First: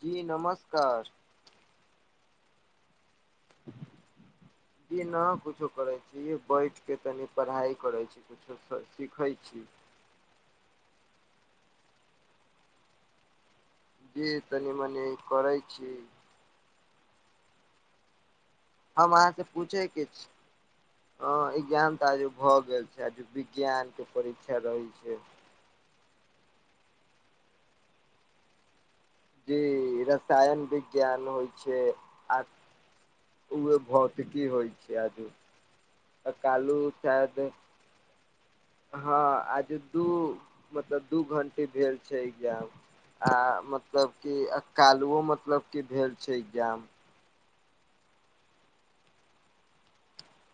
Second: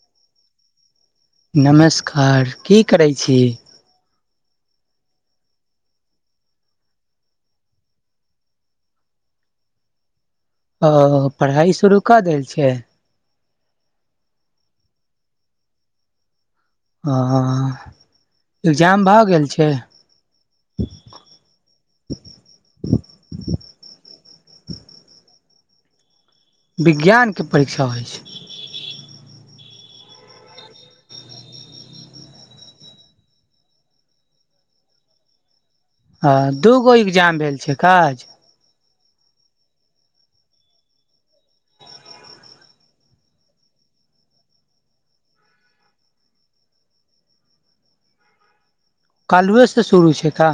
जी नमस्कार नमस्कार की करै छी जी नहि कुछो करैत छी बैठके तनी पढ़ाइ करैत छी कुछो सीखैत छी ओ पढ़ाई शुरू कऽ देल छै जी तनी-मनी करै छी हँ हं एग्जाम भऽ गेल छै हँ ज्ञान तऽ आज भऽ गेल छै आज विज्ञानके परीक्षा रहै छै विज्ञानके परीक्षा होइ छै जी रसायन विज्ञान होइ छै आ उहे भौतिकी होइ छै आजु ह दूगो एग्जाम भेल छै काज हँ आज दू मतलब दू घंटे भेल छै एग्जाम आ मतलब कि कालहुओ मतलब कि भेल छै एग्जाम कालहुवे से शुरू छै का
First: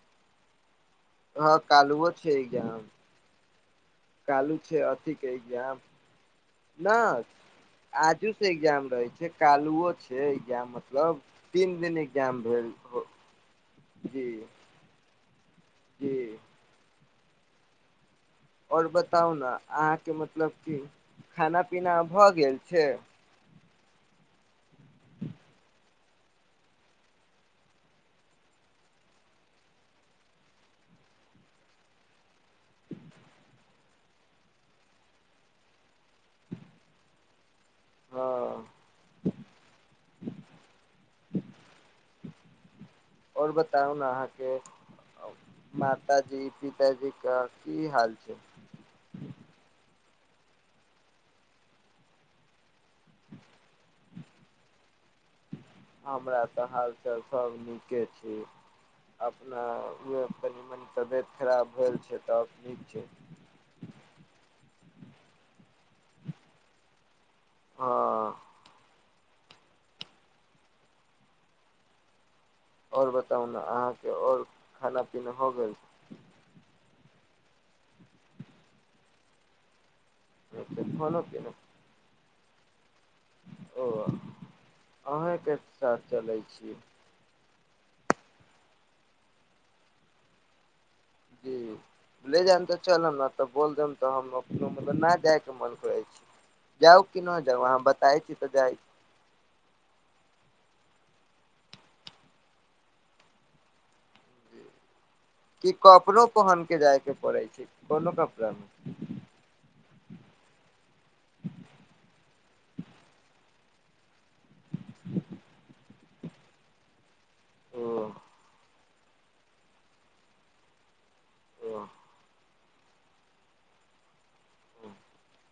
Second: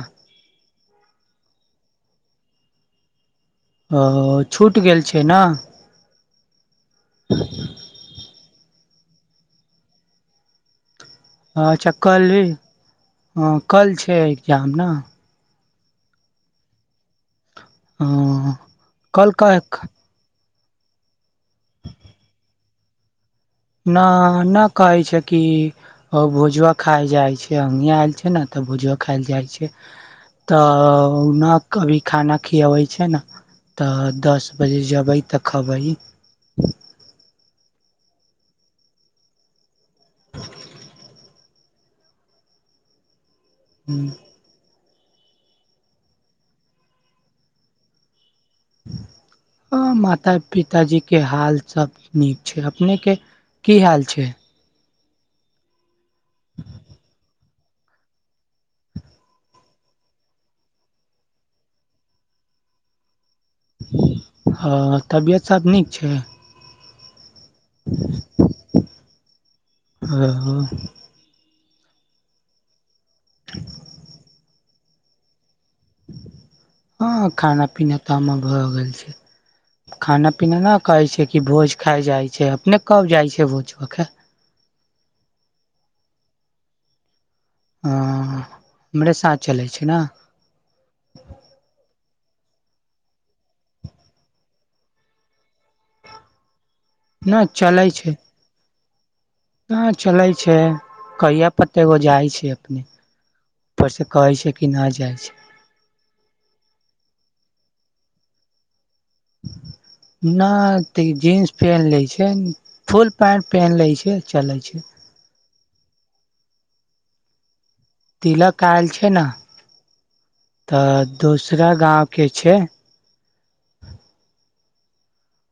हँ कालूछै एकजाम अ कालहु छूट छै गेल अथिके ने एग्जाम ना आजु एग्जाम रहै छै कालहुओ छै एग्जाम मतलब तीन अच्छा दिन एग्जाम कलहि भेल कल छै जी एग्जाम न जी आओर कल बताउ न कह अहाँके मतलब खाना-पीना भऽ गेल छै न नहि कहै छै कि ओ भोजवा खाय जाइ छै अ आयल छै ने तऽ त भोजवा खायएल जाइ छै तऽ न कभी खाना खियाबै छै न तऽ दस बजे जयबै तअ खायबै हँ [unintelligible] आओर बताउ ने अहाँके माता जी पिताजी क की हाल छै ह माता पिताजी के हाल सब नीक छै अपने के की हाल छै हमरा तऽ हालचाल सभ नीके छै अपना कनि मनि तबियत खराब भेल छै तऽ नीक छै हँ तबियत हँ हँ आओर बताउ ने अहाँके आओर खाना पीना हो गेल हँ खाना पीना तऽ हमर भऽ गेल छै खाना पीना नहि कहै खाना छै कि पीना भोज खाइ जाइ छै अपने कब जाइ छै भोज ओ खाय अहीँके साथ चलै छीय हँ हमरे साथ चलय छै नए जी ले जायब तऽ चलेनै त बोल देब त हम ने तऽ मतलब नहि जायके मन करै छै जाउ कि नहि जाउ अहाँ बताै छी तऽ जाय छी ह चलै छै कहिआ बतेबौ जाइ छै अपने उपर से कहै छै छी कि नहि जाइ छै कि कपड़ो पहिनक कऽ जायके पड़ै छै कोनो कपड़ामे ह नाइ त जींस पेहेन लै छै फुल पैंट पेहेन लै छै चले छै ओ तिलक आयल छै ने तऽ दोसरा ओ गाँव के छै ह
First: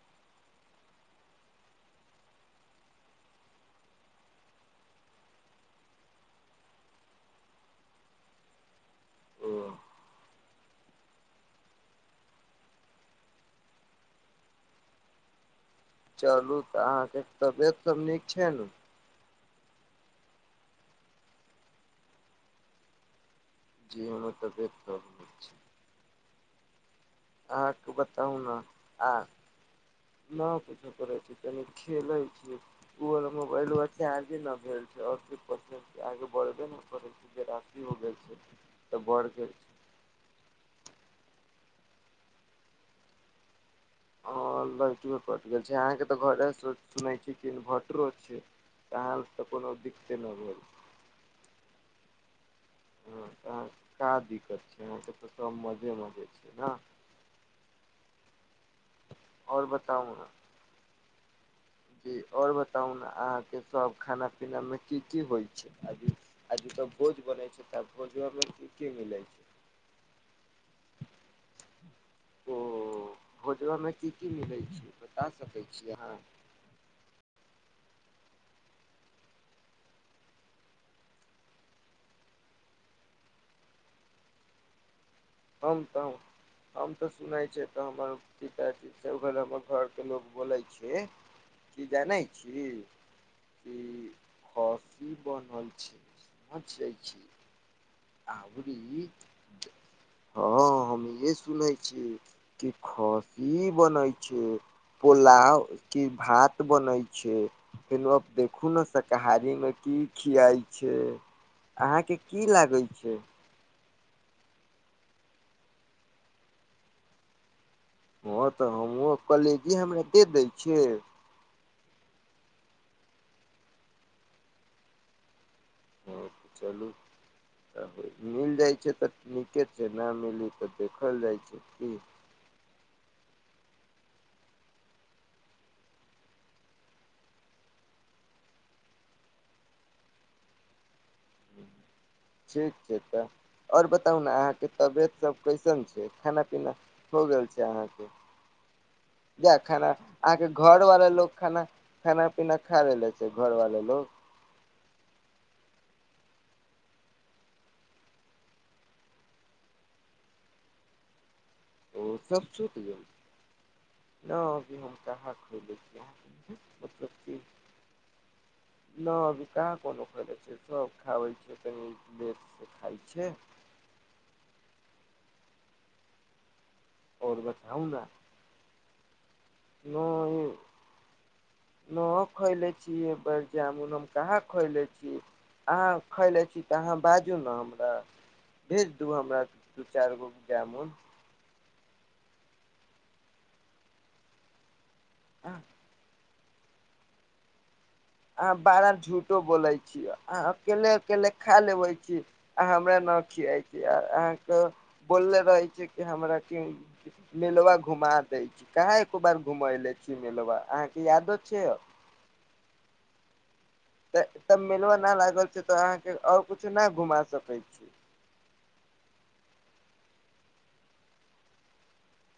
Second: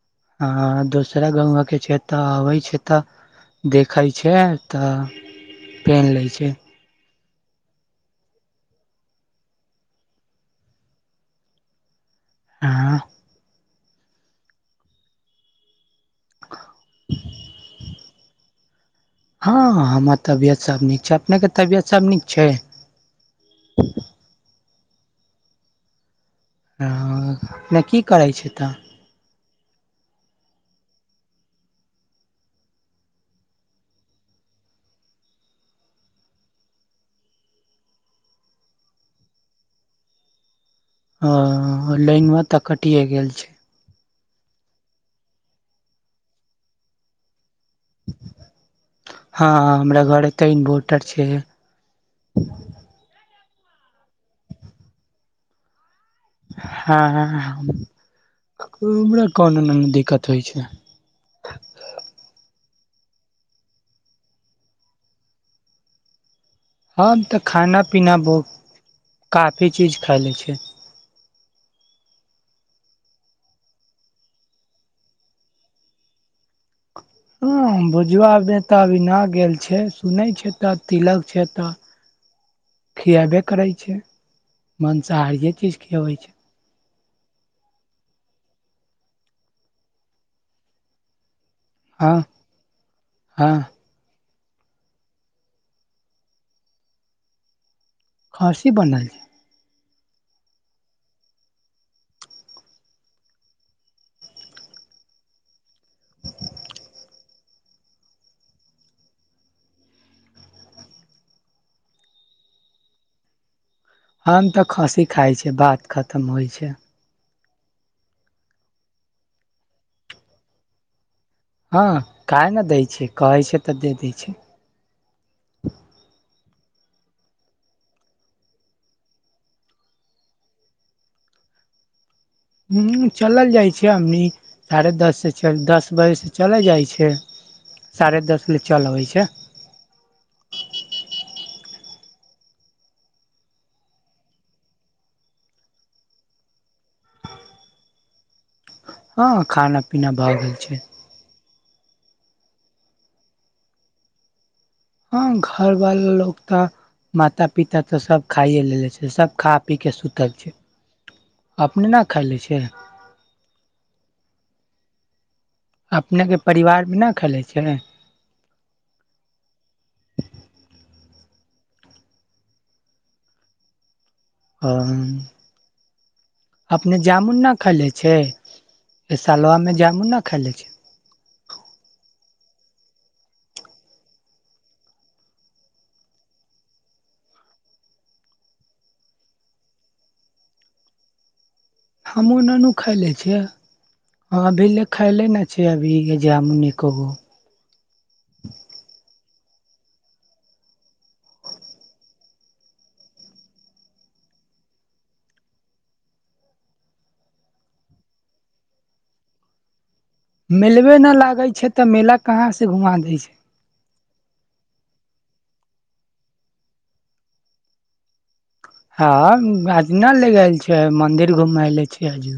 हँ दोसरा गाँवआ के छै तऽ अबै छै तऽ देखई छै तऽ पेन लई छै ओ हँ चलू तऽ अहाँके तबियत सब नीक छै न हँ हमर तबियत सब नीक छै अपने के तबियत सब नीक छै जी हमर तबियत खब छै ह न की करै छै ने तऽ आ न कूछो करै छै तनि खेलई छि ओ मोबलवा चारजे न भेल छै आस्सी किछ पसे आगे बढ़बे नहि करैत छै जे रशी हो गेल छै तऽ बढ़ि गेल छै ह लाईनवा तऽ कटीए गेल छै हट कट गेल छै अहाँके तऽ घरे सुनै छी इन्भर्टरो छै तहन तऽ हँ कोनो हमरा दिक्कते घर नहि एते भेत इन्वर्टर छै ह तहन का दिक्कत छै अहाँके तऽ सब मजेमे हँ हमरा कोन आओर न बताउ दिक्कत ने होइ छै जी आओर बताउ न अहाँके सब खाना पीना मे की की होइ छै अभी अभी तऽ भोज हम तऽ बनै छै खाना पीना भोजवा मे बहुत की की मिलै छै काफी चीज खाईलै छीयै ओ भोजबामे की की मिलै छै बता सकै छी अहाँ ह भोजवा मे तऽ अभी नह गेल छै सुनै छै तऽ तिलक छै तऽ खिएबे करै छै मनसाहारीए चीज हम तऽ खियबै छै हम तऽ सुनै छै तऽ हमर पिताजी से अोकर हमर घरके लोग बोलै छै की हँ जानै छी हँ की कॉफी बनल छै समझै छी खस्सी आरी बनल छै हँ हम ये सुनेै छी कि खस्सी बनय छै पोलाव की भात बनै छै फेन अब देखू न शाकाहारी मे की खियाइ छै अहाँके की लागै छै हम तऽ खस्सी खाइ छिय बात खतम होइ छै हँ तऽ हमहु कलेजिय हमरा के दै छियै हँ काहे न दै छै कहै छै तऽ दे दै छै ह चलू त मिल जाइ छै तऽ नीके छै न मिलि तऽ देखल जाइ छै की हू चलल जाइ छै हमनी साढ़े दस सँ चल दस बजे से चलल जाइ छै साढ़े दस ले चल अबै छै ठीक छै तऽ ओर बताउ न अहाँके तबियत सब कैसन छै खाना पीना हो गेल छै अहाँके [inaudible] जा खाना पीना भऽ अहाँके गेल छै घर वाला लोक खाना खाना पीना खा लेले छै घरवाला लोग हँ घर बाला लोग ता माता पिता तऽ सब खाइए लेले छै सब खा पी कऽ सुतल छै अपने न ओ खैले सब छै सुत गेल छै न अभी हम काहा अपनेके परिवारमे न खेलै छै न अभी काहा कोनो खैले छै सब खाबै छै कनि देर से खाइ छै ह अपने आओर जामुन न बताउ खएले ने छै सालवा मे जामुन न खायले छै खोएले छीयए बड़ जामुन हम कहाँ खएले छी अहाँ खयले छी तऽ अहाँ बाजू न हमरा भेज दू हमरा दू-चार गो जामुन हमू ननू खायले छियै अभी ले खायले न छियै अभी जामून एको गो अहाँ बारर झूठो बोलै छियै अहाँ अकेले-अकेले खा लेबे छी आ हमरा सब खिइयते अहाँके बोलले रहे छी हमरा मेलवा घुमाओ द छी कहख एको बार घुमले मेलबे न लागे छै तऽ मेला कहाँ से घुमा दै छै तऽ तब मेलबा न लागल छै तऽ अहाँके आओर किछो नइ घुमा सकै छी हँ आजना ले गेलल छिय मंदिर घुमले छ आजू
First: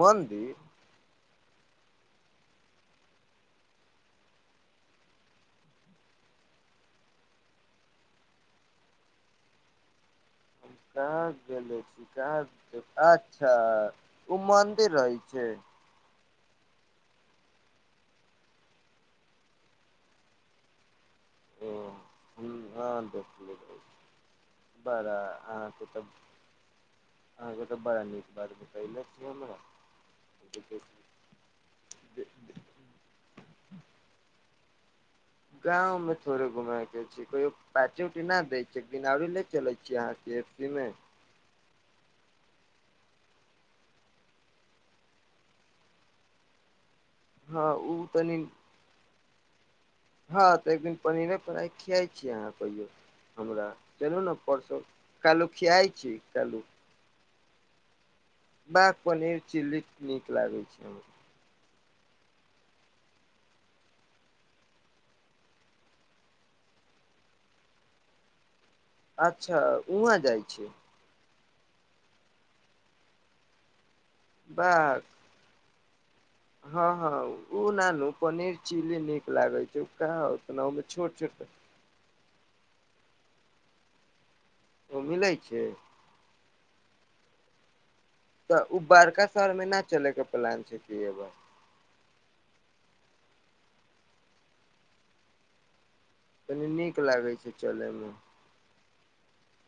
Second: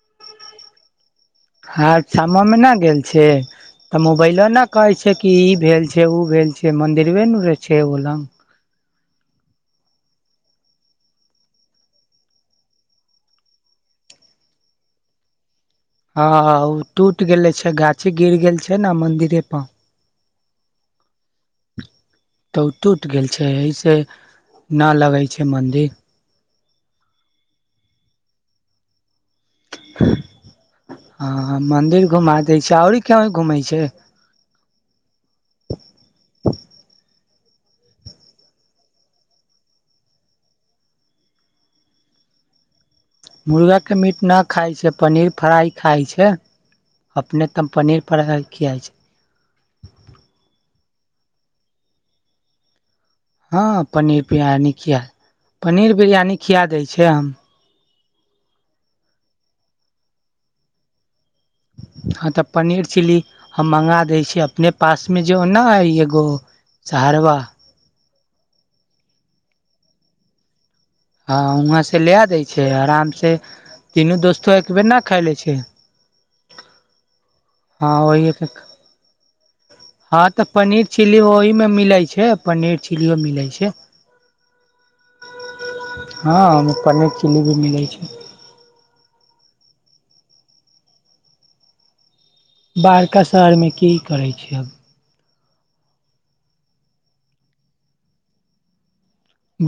मन्दीर अच्छह मम्मी न गेल छै तऽ मोबाइलो ने कहै छै कि ई भेल छै ओ भेल छै मंदिरवे नु रहे छै ओ लंग [inaudible] कहा गेले अछी अच्छा ओ मन्दिर रहै छै हँ ओ टूटि गेलै छै गाछी गिर गेल छै न मंदिरे पर ओ तऽ ओ हँ टूटि गेल छै देखले रह एहिसँ नहि लगै छै मन्दिर आहा ग तऽ बड़ा नीक बार [unintelligible] हँ मंदिर घुमा दै छै आओरी कहि घुमै छै गाँव में थोड़े घुमे के कहियो पार्टी-उटी नहि दै छै बिनारी ले चलै छियै अहाँके एफ सी मे मुर्गाके मीट ना खाइ छै पनीर फ्राइ खाइ छै अपने तो हँ पनीर ओ फ्राई तनी खियाई छै हँ तऽ एक दिन पनीरे फ्राइ खियाइ छियै अहाँ कहियो हमरा हँ चलू पनीर ने बिरियानी परसो किया काल्हू खियाइ पनीर छी बिरियानी खिया दै छै हम बक पनीर चिल्ली नीक लागै छै हमरा हँ तऽ पनीर चिली हम मंगा दै छ अपने पास मे जो न है एगो सहरवा अच्छा उहाँ जाइ छिय हँ वहां से लए दै छै आराम से तीनू दोस्तो एक बाह बेेर न खायले छियै हँ हँ ओ नानू ओहि पनीर चिली नीक लागे छै कहाँ हँ तऽ ओतना ओहिमे पनीर छोट चिली छोट ओहिमे मिलै छै पनीर चिलीयो मिलै छै ओ मिलै छै हँ पनीर चिली भी मिलै छै तऽ ओ बड़का शहरमे नहि चलैके प्लान छै कि बड़का शहरमे की करै छैिय आब कनी नीक लागै छै चलयमे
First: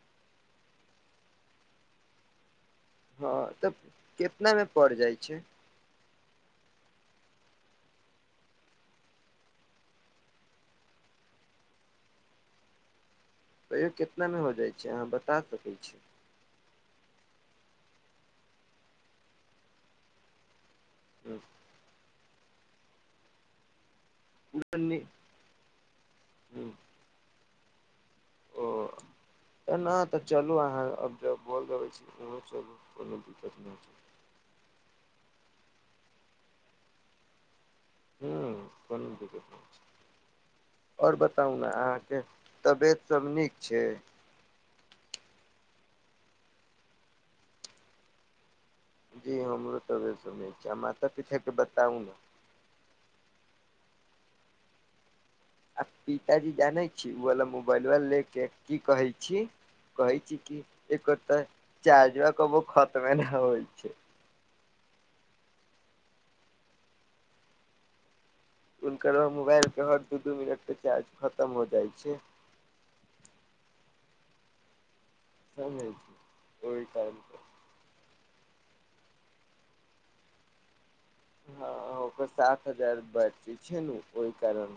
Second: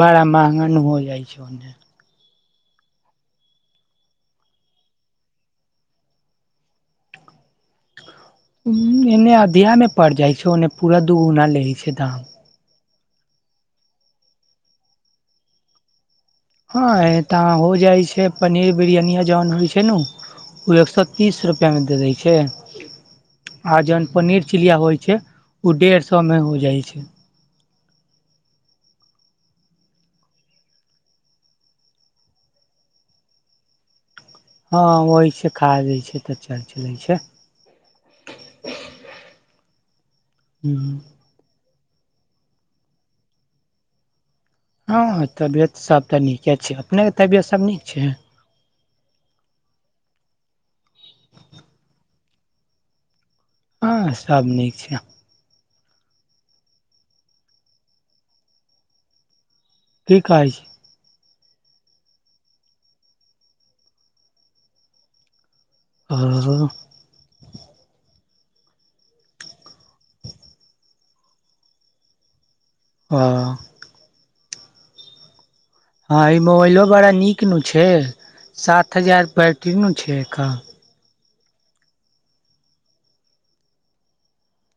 बड़ा महंगा न हो जाइ छै ओने हँ तऽ केितनामे पड़ जाइ छै [unintelligible] ह एने अधेमे पड़ जाइ छै ओने पूरा दूगुना लै छै धाम तहियो केितनामे हो जाइत छै अहाँ बता सकैत छी हँ तऽ हो जाइ छै पनीर बिरियानिया जहन होइ छै नु ओ एक सए ओ तीस रुपआ मे दे दै छै आ जहन पनीर तऽ चिलिया नहि होइ छै ओ डेढ़ सए मे हो जाइ छै [unintelligible] तऽ नहि तऽ चलू अहाँ अब जब बोल गबै छी ओ चलू कोनो दिक्कत नहि छै हँ वह छै खा जाइ छै तऽ चर् चलैत छै ह कोनो दिककत आओर बताउ ने अहाँ तबियत सब नीक छै हँ तबियत सभ तऽ नीके छै अपनेके तबियत सभ नीक छै जी हमरो तऽ व सुनै मात पिता के बताउ ने [unintelligible] हँ सब नीक छै आ पिताजी जानै छी ओबला मोबाइल वा ले के की कहै छी की कहै छी कि छै एकर तऽ चार्जबा कबो खतमे नहि होइ छै आहा हुनकरो मोबाइलके हर दू दू मिनटपे चार्ज खतम हो जाइ छै हँ समझै हँ ई छी मोबाइलो ओहि बड़ा कारण नीक नु छै सात हजार बैटरी नु छै एक हँ ओकर सात हजार बैटरी छै नु ओहि कारण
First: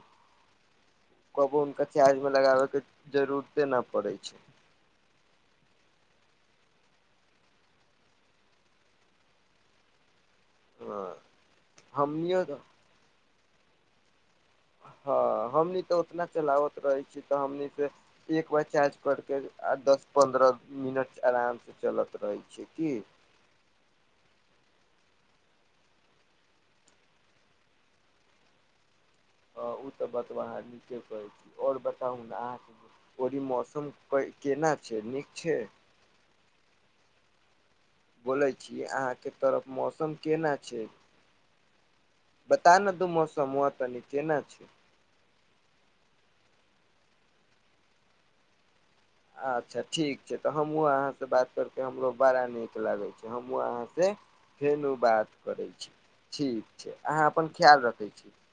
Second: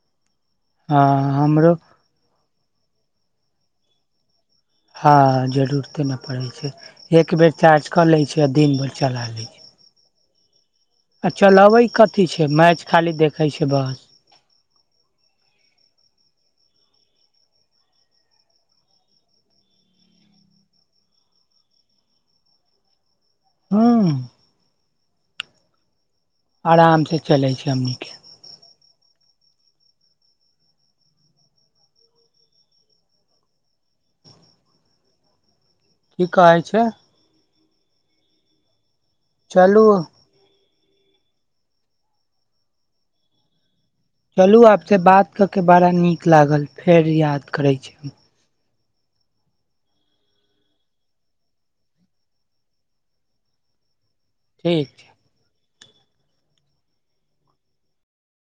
हँ कबो हमरो हुनका चार्जमे लगाबेके जरूरते नहि पड़ै छै हँ जरूरते नहि पड़ै छै एक बेर चार्ज कऽ लै छै आ दिन भर चला लै छै [inaudible] आ चलबै कथी हमनियो छै मैच खाली देखै छै बस हँ हमनी तऽ उतना चलाबत रहै छी तऽ हमनी के एक बार चार्ज करके आ दस पन्द्रह मिनट आरामसँ चलत रहै छै की हँ आरामसँ चलै छै हमनीके ओ उ तऽ बतबा अहाँ नीके कहै छी और बताउ न अहाँके की ओरी मौसम केना छै नीक छै की कहै छै बोलै छी अहाँ के तरफ चलू मौसम केना छै बता न तू मौसम तनी केना चलू छै आपसे बात कऽ के बड़ा नीक लागल फेर याद करै छी हम आच्छा ठीक छै तऽ हमहूँ अहाँसँ बात करके हमरो बड़ा नीक लागै छै हमहूँ अहाँसँ ठीक फेनु छै बात करै छी ठीक छै अहाँ अपन खयाल रखै छी